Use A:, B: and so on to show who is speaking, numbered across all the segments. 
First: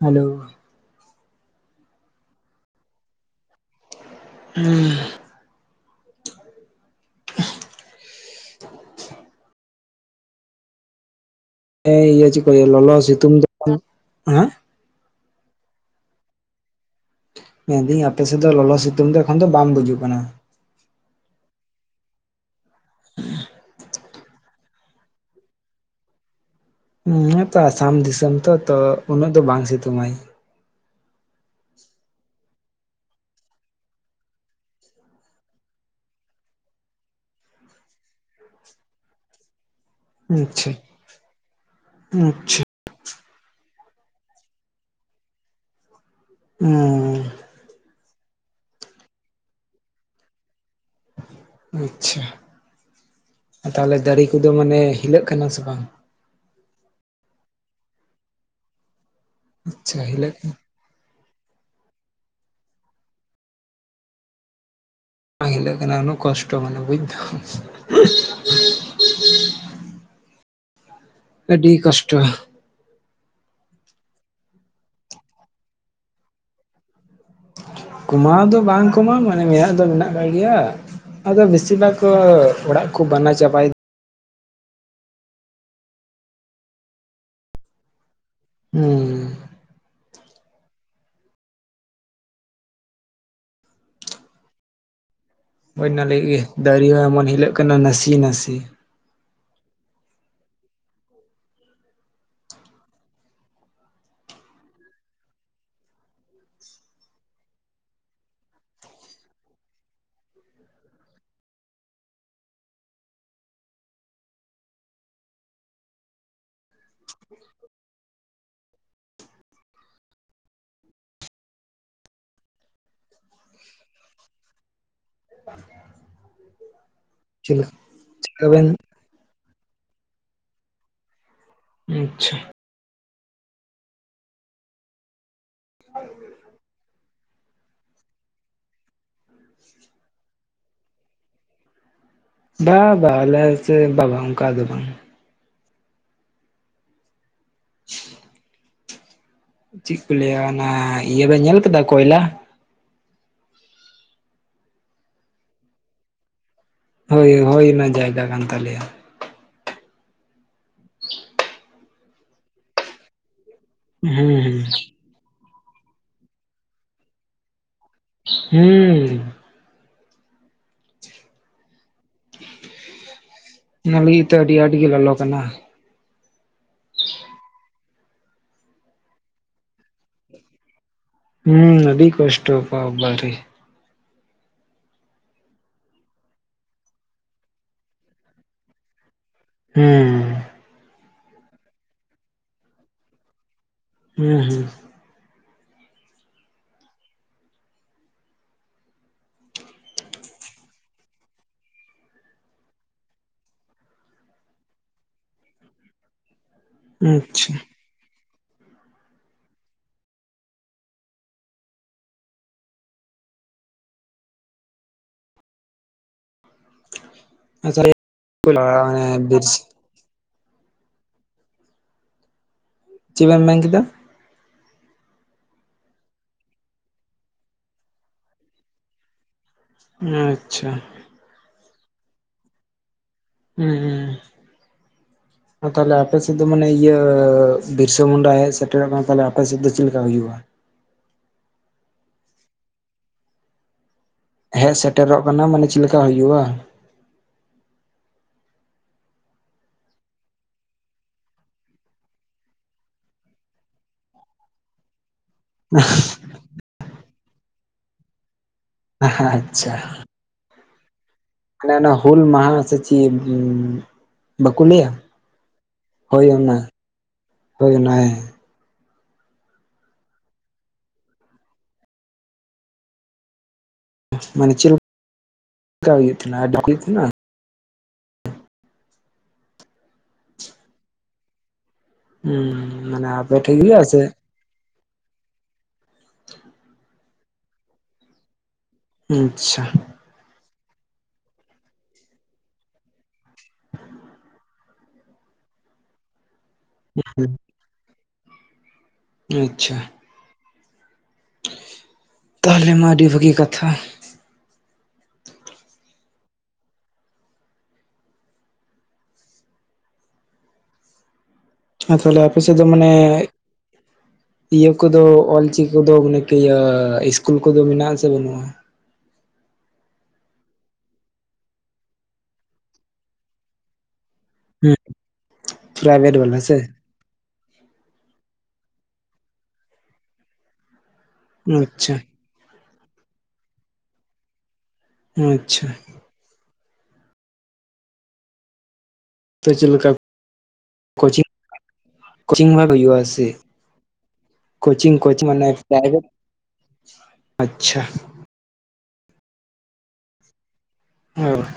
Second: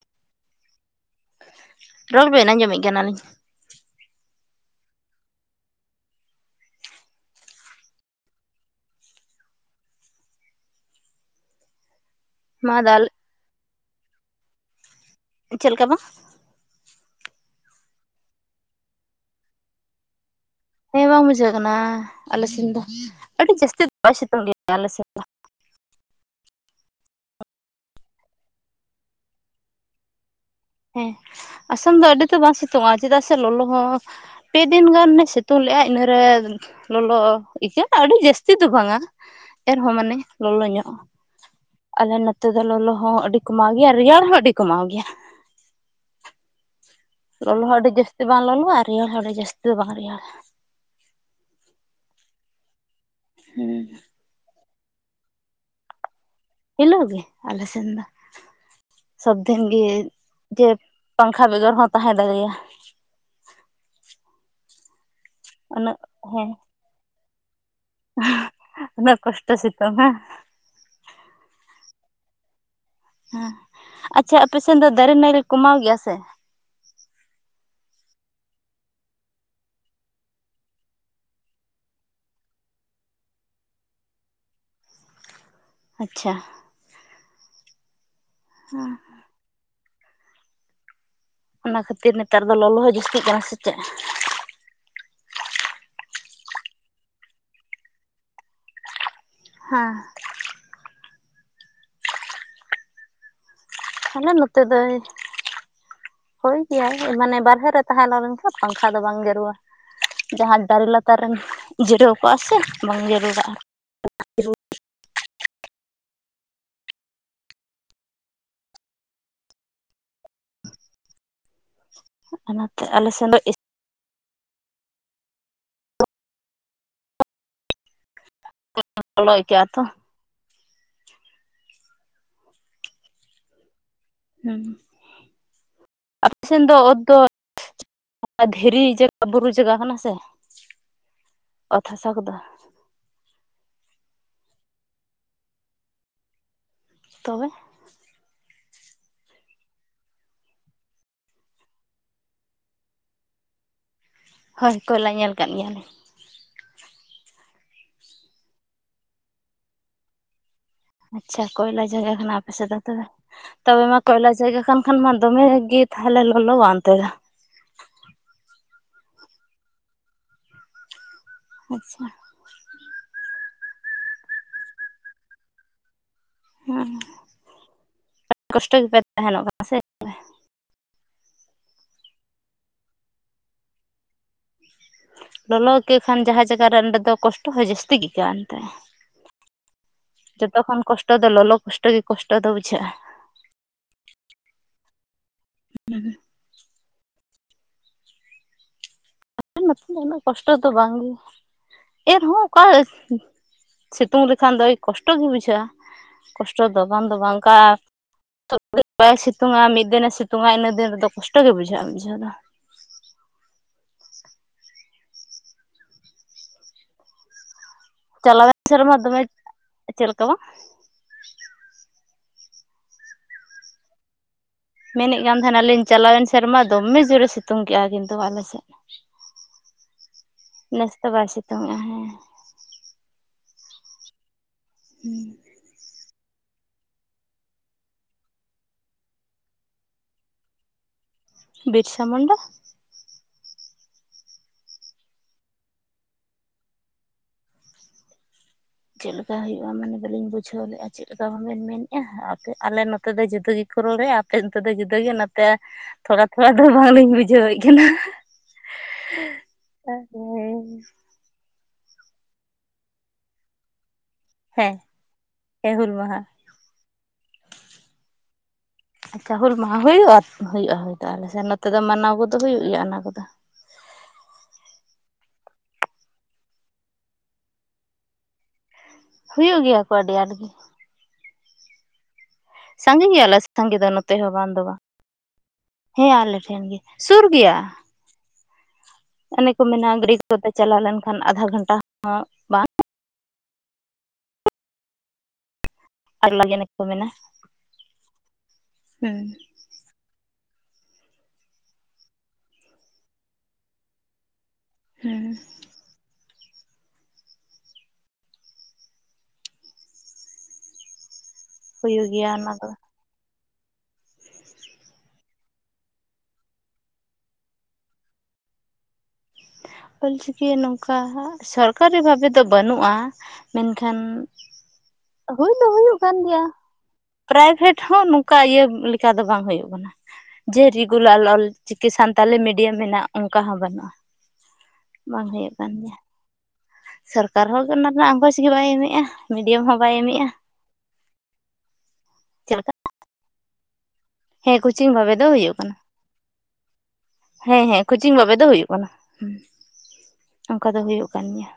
A: Hello
B: ᱨᱚᱝ ᱵᱮᱱ ᱟᱸᱡᱚᱢᱮᱫ ᱠᱟᱱᱟᱞᱤᱧ
A: ᱦᱩᱸ ᱦ ᱤᱭᱟᱹ ᱪᱮᱫ ᱠᱚ
B: ᱢᱟ
A: ᱞᱮᱣᱟ ᱞᱚᱞ
B: ᱫᱟᱞ
A: ᱥᱤᱛᱩᱢ ᱫ ᱦᱮᱸ
B: ᱪᱮᱫ ᱞᱮᱠᱟ ᱵᱟᱝ
A: ᱢᱮᱱᱫᱟᱹᱧ ᱟᱯᱮᱥᱮᱫ ᱫᱚ ᱞᱚᱞᱚ ᱥᱤᱛᱩᱝ ᱫᱚ ᱮᱠᱷᱚᱱ ᱫᱚ ᱵᱟᱝᱢ ᱵᱩᱡᱩᱜ ᱠᱟᱱᱟ ᱾
B: ᱦᱮᱸ ᱵᱟᱝ ᱵᱩᱡᱷᱟᱹᱜ ᱠᱟᱱᱟ ᱟᱞᱮ ᱥᱮᱱ ᱫᱚ ᱟᱹᱰᱤ ᱡᱟᱹᱥᱛᱤ ᱫᱚ ᱵᱟᱭ ᱥᱤᱛᱩᱝ ᱜᱮᱣᱟ ᱟᱞᱮ ᱥᱮᱱ ᱫᱚ ᱾
A: ᱤᱧ ᱟᱛᱚ ᱟᱥᱟᱢ ᱫᱤᱥᱚᱢ ᱛᱚ ᱛᱚ ᱩᱱᱟᱹᱜ ᱫᱚ ᱵᱟᱝ ᱥᱤᱛᱩᱝ ᱟᱭ᱾
B: ᱦᱮᱸ ᱟᱥᱟᱢ ᱫᱚ ᱟᱹᱰᱤ ᱛᱚ ᱵᱟᱝ ᱥᱤᱛᱩᱝ-ᱟ ᱪᱮᱫᱟᱜ ᱥᱮ ᱞᱚᱞᱚ ᱦᱚᱸ ᱯᱮ ᱫᱤᱱ ᱜᱟᱱᱮ ᱥᱤᱛᱩᱝ ᱞᱮᱫ-ᱟ ᱤᱱᱟᱹᱨᱮ ᱞᱚᱞᱚ ᱤᱭᱟᱹ ᱟᱹᱰᱤ ᱡᱟᱹᱥᱛᱤ ᱫᱚ ᱵᱟᱝᱟ ᱮᱱᱦᱚᱸ ᱢᱟᱱᱮ ᱞᱚᱞᱚ
A: ᱟᱪᱪᱷᱟ
B: ᱧᱚᱜᱼᱟ ᱟᱞᱮ ᱱᱚᱛᱮ ᱫᱚ
A: ᱟᱪᱪᱷᱟ
B: ᱞᱚᱞᱚ ᱦᱚᱸ ᱟᱹᱰᱤ ᱠᱚᱢᱟᱣ ᱜᱮᱭᱟ ᱨᱮᱭᱟᱲ ᱦᱚᱸ ᱟᱹᱰᱤ ᱠᱚᱢᱟᱣ ᱜᱮᱭᱟ ᱾
A: ᱦᱩᱸᱻ
B: ᱞᱚᱞᱚ ᱦᱚᱸ ᱟᱹᱰᱤ ᱡᱟᱹᱥᱛᱤ ᱵᱟᱝ ᱞᱚᱞᱚᱜ-ᱟ ᱨᱮᱭᱟᱲ ᱦᱚᱸ ᱟᱹᱰᱤ ᱡᱟᱹᱥᱛᱤ ᱫᱚ ᱵᱟᱝ ᱨᱮᱭᱟᱲᱟ
A: ᱟᱪᱪᱷᱟ ᱛᱟᱦᱚᱞᱮ ᱫᱟᱨᱮ ᱠᱚᱫᱚ ᱢᱟᱱᱮ ᱦᱤᱞᱟᱹᱜ ᱠᱟᱱᱟ ᱥᱮ ᱵᱟᱝ
B: ᱦᱤᱞᱳᱜ ᱜᱮ ᱟᱞᱮ ᱥᱮᱱ ᱫᱚ ᱥᱚᱵ ᱫᱤᱱ ᱜᱮ
A: ᱟᱪᱪᱷᱟ ᱦᱤᱞᱟᱹᱜ ᱠᱟᱱᱟ
B: ᱡᱮ ᱯᱟᱝᱠᱷᱟ ᱵᱮᱜᱚᱨ ᱦᱚᱸ ᱛᱟᱦᱮᱸ ᱫᱟᱲᱮᱭᱟᱜᱼᱟ
A: ᱵᱟᱝ ᱦᱤᱞᱳᱹᱜ
B: ᱩᱱᱟᱹᱜ
A: ᱠᱟᱱᱟ ᱩᱱᱟᱹ
B: ᱦᱮᱸ
A: ᱠᱚᱥᱴᱚ ᱢᱟᱱᱮ ᱵᱩᱡ ᱫᱟᱹᱢ
B: ᱩᱱᱟᱹᱜ ᱠᱚᱥᱴᱚ ᱥᱤᱛᱩᱝ ᱵᱟ
A: ᱟᱹᱰᱤ ᱠᱚᱥᱴᱚ ᱾
B: ᱦᱮᱸ ᱟᱪᱪᱷᱟ ᱟᱯᱮᱥᱮᱫ ᱫᱚ ᱫᱟᱨᱮ ᱱᱟᱹᱲᱤ ᱠᱚᱢᱟᱣ ᱜᱮᱭᱟ ᱥᱮ
A: ᱠᱚᱢᱟᱣ ᱫᱚ ᱵᱟᱝ ᱠᱚᱢᱟᱣᱟ ᱢᱟᱱᱮ ᱢᱮᱫ ᱫᱚ ᱢᱮᱱᱟᱜ ᱟᱠᱟᱫ ᱜᱮᱭᱟ ᱟᱫᱚ ᱵᱤᱥᱤᱨ ᱵᱷᱟᱜᱽ ᱚᱲᱟᱜ ᱠᱚ ᱵᱮᱱᱟᱣ ᱪᱟᱵᱟᱭᱮᱫᱟ
B: ᱟᱪᱪᱷᱟ ᱦᱸ
A: ᱦᱩᱸ
B: ᱚᱱᱟ ᱠᱷᱟᱹᱛᱤᱨ ᱱᱮᱛᱟᱨ ᱫᱚ ᱞᱚᱞᱚ ᱦᱚᱸ ᱡᱟᱹᱥᱛᱤᱜ ᱠᱟᱱᱟ ᱥᱮ ᱪᱮᱫ
A: ᱦᱩᱭ‌ ᱚᱱᱟ ᱞᱟᱹᱜᱤᱫ ᱜᱮ ᱫᱟᱨᱮ ᱦᱚᱸ ᱮᱢᱚᱱ ᱦᱤᱞᱚᱜ ᱠᱟᱱᱟ ᱱᱟᱥᱮ ᱱᱟᱥᱮ
B: ᱦᱮᱸ ᱟᱞᱮ ᱱᱚᱛᱮ ᱫᱚᱭ ᱦᱳᱭ ᱜᱮᱭᱟᱭ ᱢᱟᱱᱮ ᱵᱟᱨᱦᱮ ᱨᱮ ᱛᱟᱦᱮᱸ ᱞᱮᱱᱠᱷᱟᱱ ᱯᱟᱝᱠᱷᱟ ᱫᱚ ᱵᱟᱝ ᱡᱟᱹᱨᱩᱼᱟ ᱡᱟᱦᱟᱸ ᱫᱟᱨᱮ ᱞᱟᱛᱟᱨ ᱨᱮᱢ ᱡᱤᱨᱟᱹᱣ ᱠᱚᱟᱜ-ᱟ ᱥᱮ ᱵᱟᱝ ᱡᱟᱹᱨᱩᱲᱟᱜ-ᱟ ᱚᱱᱟᱛᱮ ᱟᱞᱮ ᱥᱮᱱ ᱫᱚ
A: ᱪᱮᱜ ᱠᱟᱵᱤᱱ
B: ᱵᱚᱞᱚᱠᱟᱹᱜᱼᱟ ᱛᱚ
A: ᱟᱪᱪᱷᱟ
B: ᱦᱮᱸ ᱟᱯᱮ ᱥᱮᱱ ᱫᱚ ᱚᱛ ᱫᱚ ᱫᱷᱤᱨᱤ ᱡᱟᱭᱜᱟ ᱵᱩᱨᱩ ᱡᱟᱭᱜᱟ ᱠᱟᱱᱟ ᱥᱮ ᱚᱛ ᱦᱟᱥᱟᱚ ᱠᱫᱚ
A: ᱵᱟ ᱵᱟᱦ ᱟᱞᱮ ᱥᱮ ᱵᱟ ᱵᱟᱝ ᱚᱝᱠᱟ ᱫᱚ ᱵᱟᱝᱟ
B: ᱛᱚᱵᱮ
A: ᱪᱮᱫ ᱠᱚ ᱞᱟᱹᱭᱟ ᱚᱱᱟ ᱤᱭᱟᱹ ᱵᱮᱱ ᱧᱮᱞ ᱟᱠᱟᱫᱟ ᱠᱚᱭᱞᱟ?
B: ᱦᱳᱭ ᱠᱚᱭᱞᱟ ᱧᱮᱞ ᱟᱠᱟᱫ ᱜᱮᱭᱟᱞᱮᱧ
A: ᱦᱳᱭ ᱦᱳᱭ ᱚᱱᱟ ᱡᱟᱭᱜᱟ ᱠᱟᱱ ᱛᱟᱞᱮᱭᱟ
B: ᱟᱪᱪᱷᱟ ᱠᱚᱭᱞᱟ ᱡᱟᱭᱜᱟ ᱠᱟᱱᱟ ᱟᱯᱮᱥᱮᱫ ᱫᱚ ᱛᱮ ᱛᱚᱵᱮ ᱢᱟ ᱠᱚᱭᱞᱟ
A: ᱦᱩᱸ
B: ᱡᱟᱭᱜᱟ
A: ᱦᱩᱸ
B: ᱠᱷ ᱠᱷᱟᱱ ᱢᱟ ᱫᱚᱢᱮ ᱜᱮ ᱛᱟᱦᱞᱮ ᱞᱚᱠᱚᱣᱟ ᱚᱱᱛᱮ ᱥᱫᱚ
A: ᱦᱩᱸ
B: ᱟᱪᱪᱷᱟ
A: ᱚᱱᱟ ᱞᱟᱜᱤᱫ ᱜᱮᱛᱚ ᱟᱹᱰᱤ ᱟᱸᱴ ᱜᱮ ᱞᱚᱞᱚ ᱠᱟᱱᱟ ᱾
B: ᱦᱮᱸ ᱟᱹᱰᱤ ᱠᱚᱥᱴᱚ ᱜᱮᱯᱮ ᱛᱟᱦᱮᱱᱚᱜ ᱠᱟᱱᱟ ᱥᱮ ᱾
A: ᱦᱩᱸ ᱟᱹᱰᱤ ᱠᱚᱥᱴᱚ ᱵᱟᱵᱟᱨᱮ
B: ᱞᱚᱞᱚ ᱜᱮ ᱠᱷᱟᱱ ᱡᱟᱦᱟᱸ ᱡᱟᱭᱜᱟ ᱨᱮ ᱚᱸᱰᱮ ᱫᱚ ᱠᱚᱥᱴᱚ ᱦᱚᱸ ᱡᱟᱹᱥᱛᱤ ᱜᱮᱭᱟ ᱮᱱᱛᱮ,
A: ᱦᱩᱸ
B: ᱡᱚᱛᱚ ᱠᱷᱚᱱ ᱠᱚᱥᱴᱚ ᱫᱚ ᱞᱚᱞᱚ ᱠᱚᱥᱴᱚ ᱜᱮ ᱠᱚᱥᱴᱚ ᱫᱚ ᱵᱩᱡᱷᱟᱹᱜᱼᱟ ᱾
A: ᱦᱮᱸ ᱦᱮᱸ
B: ᱱᱚᱛᱮ ᱫᱚ ᱩᱱᱟᱹᱜ ᱠᱚᱥᱴᱚ ᱫᱚ ᱵᱟᱝᱜᱮ, ᱮᱱᱦᱚᱸ ᱚᱠᱟ ᱥᱤᱛᱩᱝ ᱞᱮᱠᱷᱟᱱ ᱫᱚᱭ ᱠᱚᱥᱴᱚ ᱜᱮ ᱵᱩᱡᱷᱟᱹᱜᱼᱟ ᱾ ᱠᱚᱥᱴᱚ ᱫᱚ ᱵᱟᱝ
A: ᱦᱩᱸ
B: ᱫᱚ ᱵᱟᱝ
A: ᱟᱪᱪᱷᱟ
B: ᱚᱱᱠᱟ, ᱥᱚᱵᱫᱤᱱ ᱵᱟᱭ ᱥᱤᱛᱩᱝᱼᱟ ᱢᱤᱫ ᱫᱤᱱᱮ ᱥᱤᱛᱩᱝᱼᱟ ᱤᱱᱟᱹ ᱫᱤᱱ ᱨᱮᱫᱚ ᱠᱚᱥᱴᱚ ᱜᱮ ᱵᱩᱡᱷᱟᱹᱜᱼᱟ ᱵᱩᱡᱷᱟᱹᱣ ᱫᱚ
A: [unintelligible]
B: ᱪᱟᱞᱟᱣᱮᱱ ᱥᱮᱨᱢᱟ
A: ᱢᱟᱱᱮ
B: ᱫᱚᱢᱮ
A: ᱵᱤᱨᱥ
B: ᱪᱮᱫ ᱞᱮᱠᱟᱣᱟ?
A: ᱪᱮᱫ ᱵᱮᱱ ᱢᱮᱱ ᱠᱮᱫᱟ,
B: ᱢᱮᱱᱮᱫ ᱠᱟᱱ ᱛᱟᱦᱮᱱᱟᱞᱤᱧ ᱪᱟᱞᱟᱣᱮᱱ ᱥᱮᱨᱢᱟ ᱫᱚᱢᱮ ᱡᱳᱨᱮ ᱥᱤᱛᱩᱝ ᱠᱮᱜᱼᱟ ᱠᱤᱱᱛᱩ ᱟᱞᱮ ᱥᱮᱫ,
A: ᱟᱪᱪᱷᱟ
B: ᱛᱚ ᱵᱟᱭ ᱥᱤᱛᱩᱝ ᱮᱸᱼᱟ ᱦᱮᱸ
A: ᱦᱩᱸ ᱦᱩᱸ
B: ᱦᱮᱸ
A: ᱟᱫᱚ ᱛᱟᱦᱚᱞᱮ, ᱟᱯ ᱥᱮᱫ ᱫᱚ ᱢᱟᱱᱮ ᱤᱭᱟᱹ ᱵᱤᱨᱥᱟᱹ ᱢᱩᱱᱰᱟᱭ ᱦᱮᱡ ᱥᱮᱴᱮᱨᱮᱱᱟ ᱛᱟᱦᱚᱞᱮ ᱟᱯᱮᱥᱮᱫ ᱫᱚ ᱪᱮᱫ ᱞᱮᱠᱟ ᱦᱩᱭᱩᱜᱼᱟ ᱾
B: ᱵᱤᱨᱥᱟ ᱢᱩᱱᱰᱟ,
A: ᱦᱮᱡ ᱥᱮᱴᱮᱨᱚᱜ ᱠᱟᱱᱟ, ᱢᱟᱱᱮ ᱪᱮᱫ ᱞᱮᱠᱟ ᱦᱩᱭᱩᱜᱼᱟ ᱾
B: ᱪᱮᱫ ᱞᱮᱠᱟ ᱦᱩᱭᱩᱜᱼᱟ ᱢᱟᱱᱮ ᱵᱟᱹᱞᱤᱧ ᱵᱩᱡᱷᱟᱹᱣ ᱞᱮᱜᱼᱟ ᱾ ᱪᱮᱫ ᱞᱮᱠᱟ ᱵᱮᱱ ᱢᱮᱱᱮᱜᱼᱟ, ᱟᱯᱮ ᱟᱞᱮ ᱱᱚᱛᱮ ᱫᱚ ᱡᱩᱫᱟᱹ ᱜᱮ ᱠᱚ ᱨᱚᱲᱮᱫ ᱟᱯᱮ ᱱᱚᱛᱮ ᱫᱚ ᱡᱩᱫᱟᱹᱜᱮ ᱱᱟᱛᱮ ᱛᱷᱚᱲᱟ ᱛᱷᱚᱲᱟ ᱫᱚ ᱵᱟᱝᱞᱤᱧ ᱵᱩᱡᱷᱟᱹᱣᱮᱫ ᱠᱟᱱᱟ ᱾
A: ᱟᱪᱪᱷᱟ
B: ᱦᱮᱸ
A: ᱢᱟᱱᱮ ᱚᱱᱟ ᱦᱩᱞ ᱢᱟᱦᱟ ᱥᱮ ᱪᱮᱫ? ᱵᱟᱠᱚ
B: ᱦᱮᱸ
A: ᱞᱟᱹᱭᱟ
B: ᱦᱮᱸ ᱦᱩᱞ ᱢᱟᱦᱟ
A: ᱦᱳᱭ ᱚᱱᱟ ᱦᱳᱭ ᱚᱱᱟ ᱦᱮᱸ
B: ᱟᱪᱪᱷᱟ ᱦᱩᱞ ᱢᱟᱦᱟ ᱦᱩᱭᱩᱜᱼᱟ ᱦᱩᱭᱩᱜᱼᱟ ᱦᱩᱭ ᱫᱚ ᱟᱞᱮ ᱥᱮᱱ ᱱᱚᱛᱮ ᱫᱚ ᱢᱟᱱᱟᱣ ᱠᱚᱫᱚ ᱦᱩᱭᱩᱜ ᱜᱮᱭᱟ ᱚᱱᱟ ᱠᱚᱫᱚ
A: ᱢᱟᱱᱮ ᱪᱮᱫ ᱠᱟ ᱦᱩᱭᱩᱜ ᱛᱟᱦᱮᱱᱟ, ᱟᱰᱚᱠ ᱮᱫ ᱛᱟᱦᱮᱱᱟ ᱾
B: ᱦᱩᱭᱩᱜ ᱜᱮᱭᱟ ᱠᱚ ᱟᱹᱰᱤ ᱟᱸᱴᱜᱤ
A: ᱦᱩᱸ
B: ᱥᱟᱸᱜᱮ
A: ᱢᱟᱱᱮ
B: ᱜᱮᱭᱟ ᱞᱮ
A: ᱟᱯᱮ ᱴᱷᱮᱡ
B: ᱥᱟᱸᱜᱮ
A: ᱜᱮ
B: ᱫᱚ
A: ᱥᱮ
B: ᱱᱚᱛᱮ ᱦᱚᱸ ᱵᱟᱝ ᱫᱚ ᱵᱟᱝ, ᱦᱮᱸ ᱟᱞᱮ ᱴᱷᱮᱱ ᱜᱮ ᱥᱩᱨ ᱜᱮᱭᱟ᱾ ᱚᱱᱮ ᱠᱚ
A: ᱟᱪᱪᱷᱟ
B: ᱢᱮᱱᱟ ᱜᱨᱤᱠ ᱠᱚᱛᱮ ᱪᱟᱞᱟᱣ ᱞᱮᱱᱠᱷᱟᱱ ᱟᱫᱷᱟ ᱜᱷᱚᱱᱴᱟ ᱦᱚᱸ ᱵᱟᱝ, ᱟᱨ [unintelligible] ᱠᱚ ᱢᱮᱱᱟ ᱾
A: ᱚ ᱟᱪᱪᱷᱟ ᱛᱟᱦᱚᱞᱮ ᱢᱟ ᱟᱰᱤ ᱵᱷᱟᱹᱜᱤ ᱠᱟᱛᱷᱟ ᱾
B: ᱦᱮᱸ
A: ᱦᱮ
B: ᱦᱩᱭᱩᱜ
A: ᱛᱟᱦᱚᱞᱮ
B: ᱜᱮᱭᱟ
A: ᱟᱯᱮ
B: ᱚᱱᱟ
A: ᱥᱮᱫ ᱫᱚ ᱢᱟᱱᱮ ᱤᱭᱟᱹ ᱠᱚᱫᱚ ᱚᱞ ᱪᱤᱠᱤ ᱠᱚᱫᱚ ᱢᱟᱱᱮ ᱤᱭᱟᱹ ᱤᱥᱠᱩᱞ ᱠᱚᱫᱚ ᱢᱮᱱᱟᱜ ᱟᱥᱮ ᱵᱟᱹᱱᱩᱜᱼᱟ?
B: ᱚᱞᱪᱤᱠᱤ ᱱᱚᱝᱠᱟ ᱥᱚᱨᱠᱟᱨᱤ ᱵᱷᱟᱵᱮ ᱫᱚ ᱵᱟᱹᱱᱩᱜᱼᱟ, ᱢᱮᱱᱠᱷᱟᱱ
A: ᱦᱩᱸ
B: ᱦᱩᱭ ᱫᱚ ᱦᱩᱭᱩᱜ
A: ᱯᱨᱟᱭᱵᱷᱮᱴ
B: ᱠᱟᱱ
A: ᱵᱟᱞᱟ
B: ᱜᱮᱭᱟ
A: ᱥᱮ
B: ᱾ ᱯᱨᱟᱭᱵᱷᱮᱴ ᱦᱚᱸ ᱱᱚᱝᱠᱟ ᱤᱭᱟᱹ ᱞᱮᱠᱟ ᱫᱚ ᱵᱟᱝ ᱦᱩᱭᱩᱜ ᱠᱟᱱᱟ ᱡᱮ ᱨᱮᱜᱩᱞᱟᱨ ᱚᱞᱪᱤᱠᱤ
A: ᱟᱪᱪᱷᱟ
B: ᱥᱟᱱ ᱛᱟᱞᱤ ᱢᱤᱰᱤᱭᱟᱢ ᱢᱮᱱᱟᱜ ᱚᱱᱠᱟ ᱦᱚᱸ ᱵᱟᱹᱱᱩᱜᱼᱟ ᱾ ᱵᱟᱝ ᱦᱩᱭᱩᱜ
A: ᱟᱪᱪᱷᱟ
B: ᱠᱟᱱ ᱜᱮᱭᱟ ᱾ ᱥᱚᱨᱠᱟᱨ ᱦᱚᱸ ᱚᱱᱟ ᱨᱮᱱᱟᱜ ᱟᱸᱜᱚᱪ ᱜᱮ ᱵᱟᱭ ᱮᱢᱮᱜᱼᱟ ᱾
A: ᱛᱚ ᱪᱮᱫ ᱞᱮᱠᱟ ᱠᱳᱪᱤᱝ ᱠᱳᱪᱤᱝ
B: ᱪᱮᱫ
A: ᱦᱚᱸ ᱵᱟᱝ
B: ᱞᱮᱠᱟ
A: ᱦᱩᱭᱩᱜᱼᱟ ᱥᱮ,
B: ᱦᱮᱸ ᱠᱳᱪᱤᱝ ᱵᱷᱟᱵᱮ ᱫᱚ ᱦᱩᱭᱩᱜ ᱠᱟᱱᱟ ᱦᱮᱸ
A: ᱟᱪᱪᱷᱟ
B: ᱦᱮᱸ ᱠᱳᱪᱤᱝ ᱵᱷᱟᱵᱮ ᱫᱚ ᱦᱩᱭᱩᱜ ᱠᱟᱱᱟ ᱾ ᱠᱟᱱᱟ ᱦᱩᱸ ᱚᱝᱠᱟ ᱫᱚ ᱦᱩᱭᱩᱜ ᱠᱟᱱ
A: ᱚ
B: ᱜᱮᱭᱟ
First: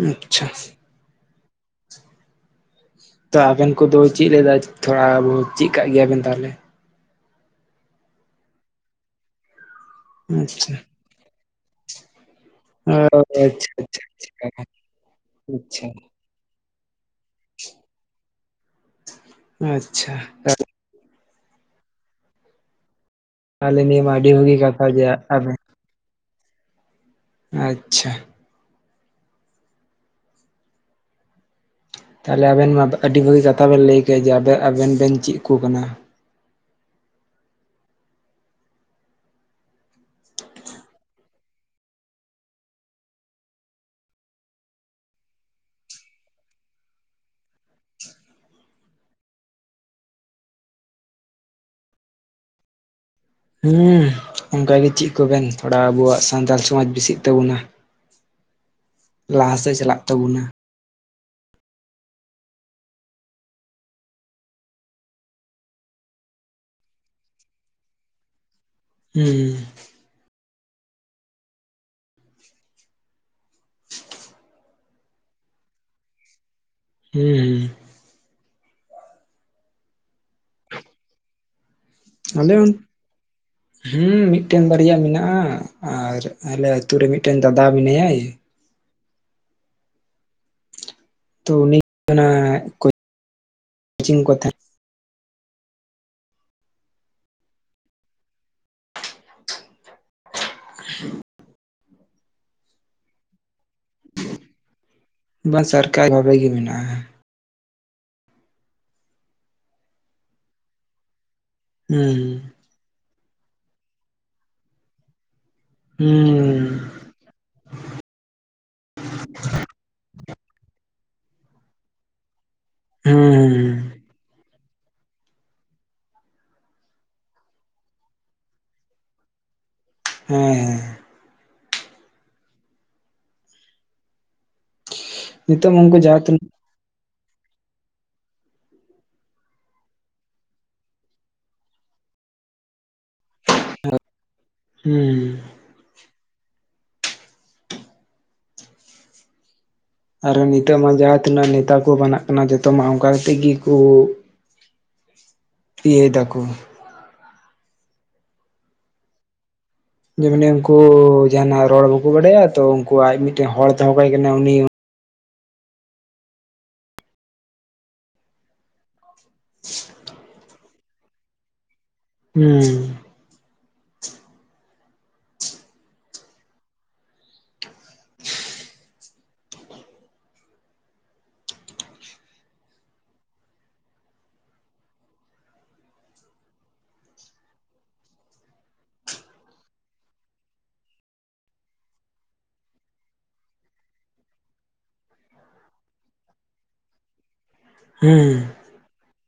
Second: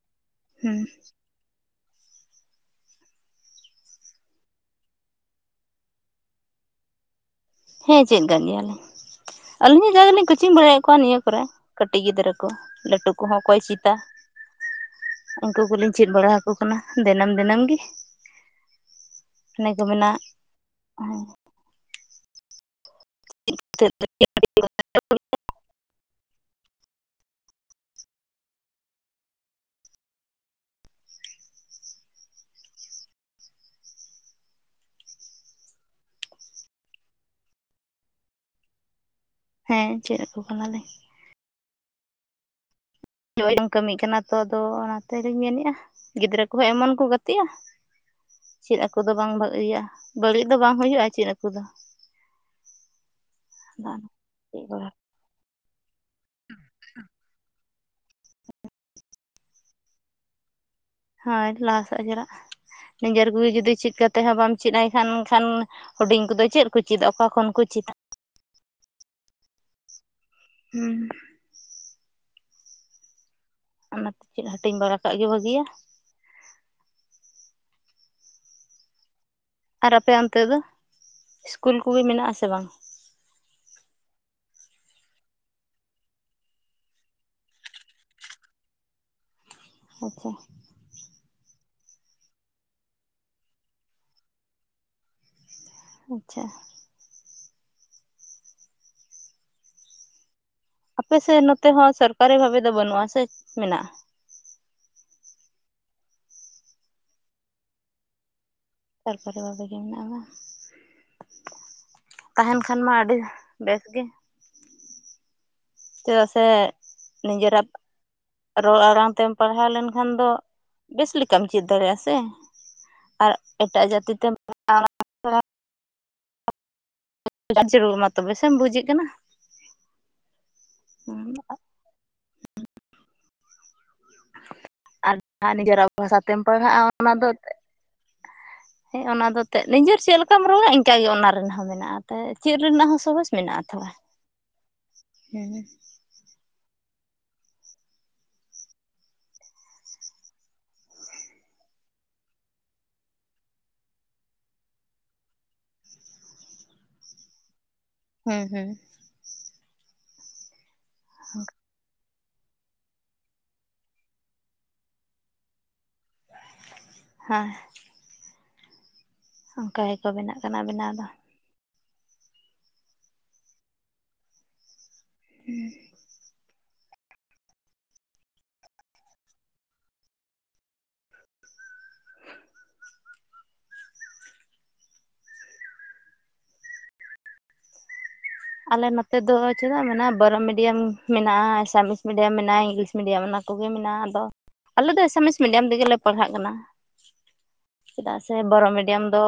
A: ᱟᱪᱪᱷᱟ
B: ᱦᱩᱸ
A: ᱛᱚ ᱟᱵᱮᱱ ᱠᱚᱫᱚ ᱪᱮᱫ ᱞᱮᱫᱟ ᱛᱷᱚᱲᱟ ᱵᱳ ᱪᱮᱫ ᱠᱟᱜ ᱜᱮᱭᱟᱵᱮᱱ ᱛᱟᱦᱚᱞᱮ
B: ᱦᱮᱸ ᱪᱮᱫ ᱠᱟᱜ ᱜᱮᱭᱟᱞᱤᱧ ᱟᱹᱞᱤᱧᱟᱜ ᱡᱟᱜ ᱫᱟᱞᱤᱧ ᱠᱳᱪᱤᱝ
A: ᱟᱪᱪᱷᱟ
B: ᱵᱟᱲᱟᱭᱮᱫ ᱠᱚᱣᱟ ᱱᱤᱭᱟᱹ ᱠᱚᱨᱮ ᱠᱟᱹᱴᱤᱡ ᱜᱤᱫᱽᱨᱟᱹ ᱠᱚ
A: ᱚ
B: ᱞᱟᱹᱴᱩ ᱠᱚᱦᱚᱸ ᱠᱚᱠᱚᱭ
A: ᱟᱪᱪᱷᱟ
B: ᱪᱮᱛᱟ ᱩᱱᱠᱩ
A: ᱟᱪᱪᱷᱟ
B: ᱠᱚᱞᱤᱧ ᱪᱮᱫ ᱵᱟᱲᱟᱦᱟᱠᱚ ᱠᱟᱱᱟ ᱫᱤᱱᱟᱹᱢ ᱫᱤᱱ ᱫᱤᱱᱟᱹᱢ ᱜᱮ
A: ᱟᱪᱪᱷᱟ
B: ᱮᱱᱮ ᱠᱚ
A: ᱟᱪᱪᱷᱟ
B: ᱢᱮᱱᱟᱜ
A: ᱛᱟᱞᱮ ᱱᱤᱭᱟᱹ ᱢᱟ ᱟᱹᱰᱤ ᱵᱷᱟᱹᱜᱤ ᱠᱟᱛᱷᱟ ᱡᱮ ᱟᱵᱮᱱ ᱟᱪᱪᱷᱟ ᱛᱟᱦᱚᱞᱮ ᱟᱵᱮᱱ ᱢᱟ ᱟᱹᱰᱤ ᱵᱷᱟᱹᱜᱤ ᱠᱟᱛᱷᱟ ᱵᱮᱱ ᱞᱟᱹᱭ ᱠᱮᱜ ᱡᱮ ᱟᱵᱮᱱ ᱵᱮᱱ ᱪᱮᱫ ᱟᱠᱩ ᱠᱟᱱᱟ
B: ᱦᱮᱸ ᱪᱮᱫ ᱟᱠᱩ ᱠᱟᱱᱟᱞᱮ [unintelligible] ᱠᱟᱹᱢᱤ ᱠᱟᱱᱟ ᱛᱚ ᱟᱫᱚ ᱚᱱᱟ ᱛᱮᱞᱤᱧ ᱢᱮᱱᱮᱫᱼᱟ ᱜᱤᱫᱽᱨᱟᱹ ᱠᱚᱦᱚᱸ ᱮᱢᱚᱱ ᱠᱚ ᱜᱟᱛᱮᱜᱼᱟ ᱾ ᱪᱮᱫ ᱟᱠᱚ ᱫᱚ ᱵᱟᱝ ᱵᱷᱟᱹᱜᱤᱭᱟ ᱵᱟᱹᱲᱤᱡ ᱫᱚ ᱵᱟᱝ ᱦᱳᱭᱳᱜᱼᱟ ᱪᱮᱫ ᱱᱩᱠᱳ ᱫᱚ,
A: [unintelligible] ᱦᱩᱸ ᱚᱝᱠᱟᱜᱤ ᱪᱮᱫ ᱠᱩᱵᱮᱱ ᱛᱷᱚᱲᱟ ᱟᱵᱩᱣᱟᱜ ᱥᱟᱱᱛᱟᱞ ᱥᱚᱢᱟᱡᱽ ᱵᱤᱥᱤᱜ ᱛᱟᱵᱚᱱᱟ ᱞᱟᱦᱟᱥᱮᱫ ᱪᱟᱞᱟᱜ ᱛᱟᱵᱩᱱᱟ
B: ᱦᱳᱭ ᱞᱟᱦᱟᱥᱮᱫ ᱪᱟᱞᱟᱜ ᱱᱤᱡᱮᱨ ᱠᱚᱜᱤ ᱡᱩᱫᱤ ᱪᱤᱫ ᱠᱟᱛᱮᱫ ᱦᱚᱸ ᱵᱟᱢ ᱪᱮᱫ ᱟᱭ ᱠᱷᱟᱱ ᱠᱷᱟᱱ ᱦᱩᱰᱤᱧ ᱠᱚᱫᱚ ᱪᱮᱫ ᱠᱚ ᱪᱮᱫᱟ ᱚᱠᱟ ᱠᱷᱚᱱ ᱠᱚ ᱪᱮᱫᱟ
A: ᱦᱩᱸ
B: ᱦᱩᱸ ᱚᱱᱟᱛᱮ ᱪᱮᱫ ᱦᱟᱹᱴᱤᱧ ᱵᱟᱲᱟ ᱠᱟᱜ ᱜᱮ ᱵᱷᱟᱹᱜᱤᱭᱟ
A: ᱦᱩᱸ ᱦᱩᱸ
B: ᱟᱨ ᱟᱯᱮ ᱚᱱᱛᱮ ᱫᱚ ᱤᱥᱠᱩᱞ ᱠᱩᱜᱤ ᱢᱮᱱᱟᱜ ᱟᱥᱮ
A: ᱟᱞᱮ
B: ᱵᱟᱝ
A: [inaudible] ᱦᱩᱸ ᱢᱤᱫᱴᱮᱱ ᱵᱟᱨᱭᱟ ᱢᱮᱱᱟᱜᱼᱟ ᱟᱨ ᱟᱞᱮ ᱟᱛᱳ ᱨᱮ ᱢᱤᱫᱴᱮᱱ ᱫᱟᱫᱟ ᱢᱮᱱᱟᱭᱟᱭ
B: ᱟᱪᱪᱷᱟ
A: ᱛᱚ ᱩᱱᱤ ᱚᱱᱟ ᱠᱳᱪᱤᱝ ᱠᱚ
B: ᱟᱪᱪᱷᱟ ᱟᱯᱮᱥᱮᱫ ᱱᱚᱛᱮ ᱦᱚᱸ ᱥᱚᱨᱠᱟᱨᱤ ᱵᱷᱟᱵᱮ ᱫᱚ ᱵᱟᱹᱱᱩᱜ-ᱟ ᱥᱮ ᱢᱮᱱᱟᱜ-ᱟ
A: ᱵᱟ ᱥᱟᱨᱠᱟᱭ ᱵᱷᱟᱵᱮ ᱜᱤ ᱢᱮᱱᱟᱜ-ᱟ
B: ᱥᱟᱨᱠᱟᱨᱮ ᱵᱷᱟᱵᱮ ᱜᱮ ᱢᱮᱱᱟᱜᱼᱟ ᱵᱟᱝ
A: ᱦᱩᱸ
B: ᱛᱟᱦᱮᱱ ᱠᱷ ᱮᱱᱠᱷᱟᱱ ᱢᱟ ᱟᱹᱰᱤ ᱵᱮᱥ ᱜᱮ ᱪᱮᱫᱟᱜ
A: ᱦᱩᱸ
B: ᱥᱮ ᱱᱤᱡᱮᱨᱟᱜ ᱨᱚᱲ ᱟᱲᱟᱝ ᱛᱮᱢ ᱯᱟᱲᱦᱟᱣ ᱞᱮᱱᱠᱷᱟᱱ ᱫᱚ ᱵᱮᱥ ᱞᱮᱠᱟᱢ ᱪᱮᱫ ᱫᱟᱲᱮ-ᱟᱥᱮ ᱟᱨ
A: ᱦᱩᱸ
B: ᱮᱴᱟᱜ ᱡᱟᱹᱛᱤ ᱛᱮᱢ ᱡᱟᱹᱨᱩᱲ ᱢᱟ ᱛᱚᱵᱮ ᱥᱮᱢ ᱵᱩᱡᱮᱫ ᱠᱟᱱᱟ
A: ᱦᱮᱸ ᱦᱮᱸ
B: ᱟᱨ ᱟᱨ
A: ᱱᱤᱛᱚᱜ
B: ᱱᱤᱡᱮᱨᱟᱜ
A: ᱩᱱᱠᱩ ᱡᱟᱦᱟᱸ
B: ᱵᱷᱟᱥᱟ ᱛᱮᱢ
A: ᱛᱤᱱᱟᱹᱜ
B: ᱯᱟᱲᱦᱟᱜᱼᱟ ᱚᱱᱟ ᱫᱚ
A: [unintelligible]
B: ᱦᱮᱸ ᱚᱱᱟ ᱫᱚ ᱛᱮᱜ ᱱᱤᱡᱮᱨ ᱪᱮᱫ ᱞᱮᱠᱟᱢ ᱨᱚᱲᱟ ᱤᱱᱠᱟᱜᱮ ᱚᱱᱟ ᱨᱮᱱᱟᱜ ᱦᱚᱸ ᱢᱮᱱᱟᱜ-ᱟᱛ ᱪᱮᱫ ᱨᱮᱱᱟᱜ ᱦᱚᱸ ᱥᱚᱦᱚᱡᱽ ᱢᱮᱱᱟᱜ
A: ᱦᱩᱸ ᱟᱨ ᱱᱤᱛᱚᱜ ᱢᱟ ᱡᱟᱦᱟᱸ ᱛᱤᱱᱟᱹᱜ ᱱᱮᱛᱟ ᱠᱩ ᱵᱟᱱᱟᱜ ᱠᱟᱱᱟ ᱡᱚᱛᱚ ᱢᱟ ᱚᱝᱠᱟ ᱠᱟᱛᱮᱜ ᱜᱮᱠᱚ ᱤᱭᱟᱹᱭ ᱫᱟᱠᱩ
B: ᱦᱩᱸ ᱦᱩᱸ
A: ᱡᱮᱢᱟᱱᱮ ᱩᱱᱠᱩ ᱡᱟᱦᱱᱟᱜ ᱨᱚᱲ ᱵᱟᱠᱩ ᱵᱟᱲᱟᱭᱟ ᱛᱚ ᱩᱱᱠᱩ ᱟᱡ ᱢᱤᱫᱴᱮᱱ ᱦᱚᱲ ᱛᱦᱚᱠᱟᱭ ᱠᱟᱱᱟ ᱩᱱᱤ
B: ᱦᱮᱸ ᱚᱱᱠᱟ ᱜᱮᱠᱚ ᱵᱮᱱᱟᱜ ᱠᱟᱱᱟ ᱵᱮᱱᱟᱣ ᱫᱚ
A: ᱦᱩᱸ
B: ᱦᱩᱸ ᱟᱞᱮ ᱱᱚᱛᱮ ᱫᱚ ᱪᱮᱫᱟᱜ ᱢᱮᱱᱟᱜ-ᱟ ᱵᱚᱨᱚ ᱢᱤᱰᱤᱭᱟᱢ ᱢᱮᱱᱟᱜ-ᱟ ᱟᱥᱟᱢᱤᱥ ᱢᱤᱰᱤᱭᱟᱢ ᱢᱮᱱᱟᱟᱜ-ᱟ ᱤᱝᱞᱤᱥ ᱢᱤᱰᱤᱭᱟᱢ ᱚᱱᱟ ᱠᱚᱜᱮ ᱢᱮᱱᱟᱜ-ᱟ ᱟᱫᱚ ᱟᱞᱮ ᱫᱚ ᱮᱥᱮᱢᱤᱥ ᱢᱤᱰᱤᱭᱟᱢ ᱛᱮᱜᱮ ᱞᱮ ᱯᱟᱲᱦᱟᱜ ᱠᱟᱱᱟ ᱾
A: [inaudible]
B: ᱪᱮᱫᱟᱜ ᱥᱮ ᱵᱚᱨᱚ ᱢᱤᱰᱤᱭᱟᱢ ᱫᱚ,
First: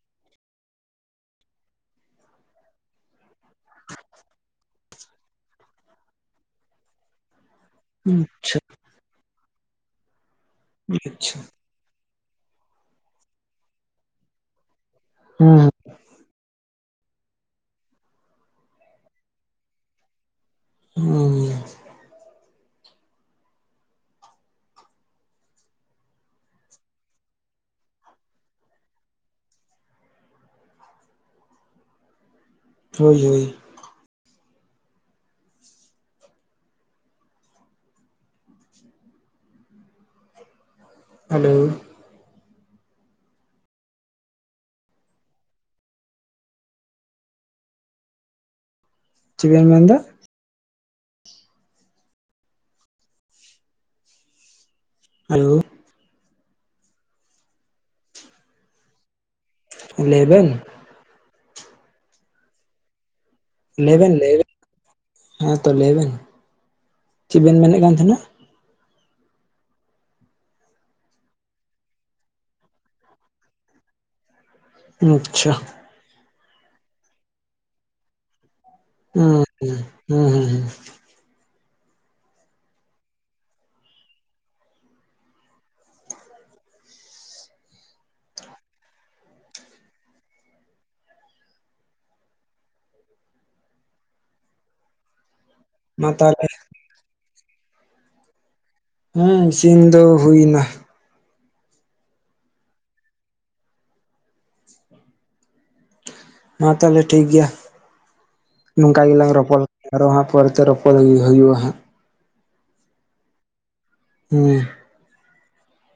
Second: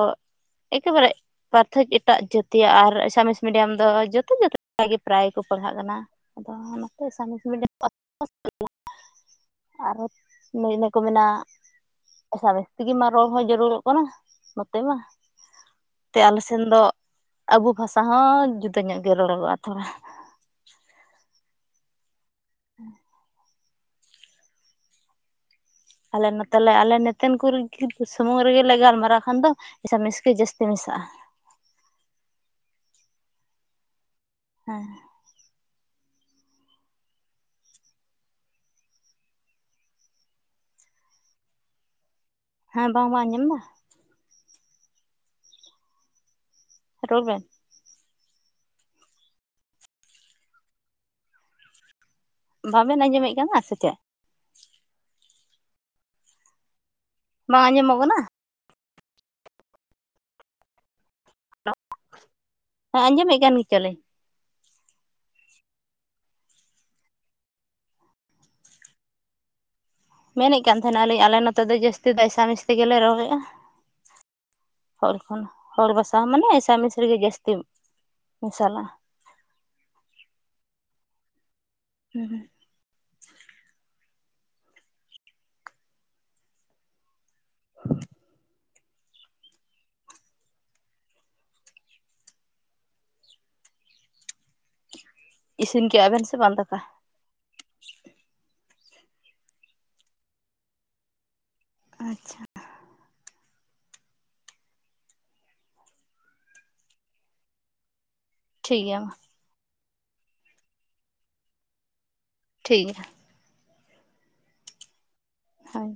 B: ᱮᱠᱮᱵᱟᱨᱮ ᱯᱟᱨᱛᱷᱚᱠ ᱮᱴᱟᱜ ᱡᱟᱹᱛᱤᱭᱚ ᱟᱨ ᱮᱥᱟᱢᱤᱥ ᱢᱤᱰᱤᱭᱟᱢ ᱫᱚ ᱡᱚᱛᱚ ᱡᱟᱹᱛ ᱜᱮ ᱯᱨᱟᱭ ᱠᱚ ᱯᱟᱲᱦᱟᱜ ᱠᱟᱱᱟ ᱟᱫᱚ ᱱᱚᱛᱮ [inaudible] ᱢᱤᱰᱤᱭᱟᱢ [inaudible]
A: ᱟᱪᱪᱷᱟ
B: ᱟᱨᱚ ᱦᱚ ᱱᱟᱹᱭ ᱠᱚ ᱢᱮᱱᱟ
A: ᱟᱪᱪᱷᱟ
B: ᱾ ᱮᱥᱟᱢᱤ ᱛᱮᱜᱤ ᱢᱟ ᱨᱚᱲ ᱦᱚᱸ ᱡᱟᱹᱨᱩᱲᱚᱜ ᱠᱟᱱᱟ ᱱᱚᱛᱮ ᱢᱟ ᱾
A: ᱦᱮᱸ
B: ᱛᱮ ᱟᱞᱮ ᱥᱮᱱ ᱫᱚ ᱟᱵᱚ ᱵᱷᱟᱥᱟ ᱦᱚᱸ ᱡᱩᱫᱟᱹ ᱧᱚᱜ ᱜᱮ ᱨᱚᱲᱚᱜᱚᱜ-ᱟ ᱛᱷᱚᱲᱟ ᱾
A: ᱦᱩᱸ
B: ᱦᱮᱸ ᱟᱞᱮ ᱱᱚᱛᱮᱞᱮ ᱟᱞᱮ ᱱᱚᱛᱮᱱ ᱠᱚᱨᱮ ᱥᱩᱢᱩᱝ ᱨᱮᱜᱮᱞᱮ ᱜᱟᱞᱢᱟᱨᱟᱣ ᱠᱷᱟᱱ ᱫᱚ, [unintelligible] ᱥᱟᱤᱥ ᱜᱮ ᱡᱟᱹᱥᱛᱤ ᱢᱮᱥᱟᱜᱼᱟ
A: ᱦᱳᱭ ᱦᱳᱭ
B: ᱦᱮᱸ
A: ᱦᱮᱞᱳ
B: ᱦᱮᱸ ᱵᱟᱝ ᱵᱟᱝ ᱟᱸᱡᱚᱢᱫᱟ? ᱨᱚᱲ ᱵᱮᱱ,
A: ᱪᱮᱫ ᱵᱮᱢ ᱢᱮᱱ ᱮᱫᱟ?
B: ᱵᱟᱵᱮᱱ ᱟᱸᱡᱚᱢᱮᱫ ᱠᱟᱱᱟ ᱥᱮ ᱪᱮᱫ?
A: ᱦᱮᱞᱳ
B: ᱵᱟᱝ ᱟᱸᱡᱚᱢᱚᱜ ᱠᱟᱱᱟ?
A: ᱞᱟᱹᱭ ᱵᱮᱱ
B: ᱦᱮᱸ ᱟᱸᱡᱚᱢᱮᱜ ᱠᱟᱱ ᱜᱤ
A: ᱞᱟᱹᱭ ᱵᱮᱱ ᱞᱟᱹᱭ ᱵᱮᱱ ᱦᱮᱸ ᱛᱚ ᱞᱟᱹᱭ ᱵᱮᱱ ᱪᱮᱫ ᱵᱮᱱ ᱢᱮᱱᱮᱫ ᱠᱟᱱ ᱛᱟᱦᱮᱱᱟ?
B: ᱢᱮᱱᱮᱫ ᱠᱟᱱ ᱛᱟᱦᱮᱱᱟᱞᱤᱧ ᱟᱞᱮ ᱱᱚᱛᱮ ᱫᱚ ᱡᱟᱹᱥᱛᱤ ᱫᱚ ᱮᱥᱟᱢᱤᱥ ᱛᱮᱜᱮᱞᱮ ᱨᱚᱲᱮᱜᱼᱟ ᱾ ᱦᱚᱲ ᱠᱷᱚᱱ
A: ᱟᱪᱪᱷᱟ
B: ᱦᱚᱲ ᱵᱟᱥᱟ ᱦᱚᱸ ᱢᱟᱱᱮ ᱮᱥᱟᱢᱤᱥᱲᱤ ᱜᱮ ᱡᱟᱹᱥᱛᱤ ᱢᱮᱥᱟᱞᱟ ᱾
A: ᱦᱩᱸ ᱦᱩᱸ ᱦᱩᱸ ᱦᱩᱸ
B: ᱦᱩᱸ ᱦᱩᱸ [inaudible] ᱤᱥᱤᱱ
A: ᱢᱟ
B: ᱠᱮᱜᱟ ᱵᱮᱱ ᱥᱮ
A: ᱛᱟᱦᱚᱞᱮ
B: ᱵᱟᱝ ᱫᱟᱠᱟ?
A: ᱦᱮᱸ ᱤᱥᱤᱱ ᱫᱚ ᱦᱩᱭ ᱮᱱᱟ ᱾
B: ᱟᱪᱪᱷᱟ
A: ᱢᱟ ᱛᱟᱦᱚᱞᱮ ᱴᱷᱤᱠ ᱜᱮᱭᱟ
B: ᱴᱷᱤᱠ ᱜᱮᱭᱟ
A: ᱱᱚᱝᱠᱟ
B: ᱢᱟ
A: ᱜᱮᱞᱟᱝ ᱨᱚᱯᱚᱲ ᱟᱨᱚ ᱦᱟᱸᱜ ᱯᱚᱨᱮ ᱛᱮ ᱨᱚᱯᱚᱲ ᱦᱩᱭ ᱦᱩᱭᱩᱜ-ᱟ ᱦᱟᱸᱜ ᱾
B: ᱴᱷᱤᱠ ᱜᱮᱭᱟ ᱾
A: ᱦᱩᱸ
B: ᱦᱳᱭ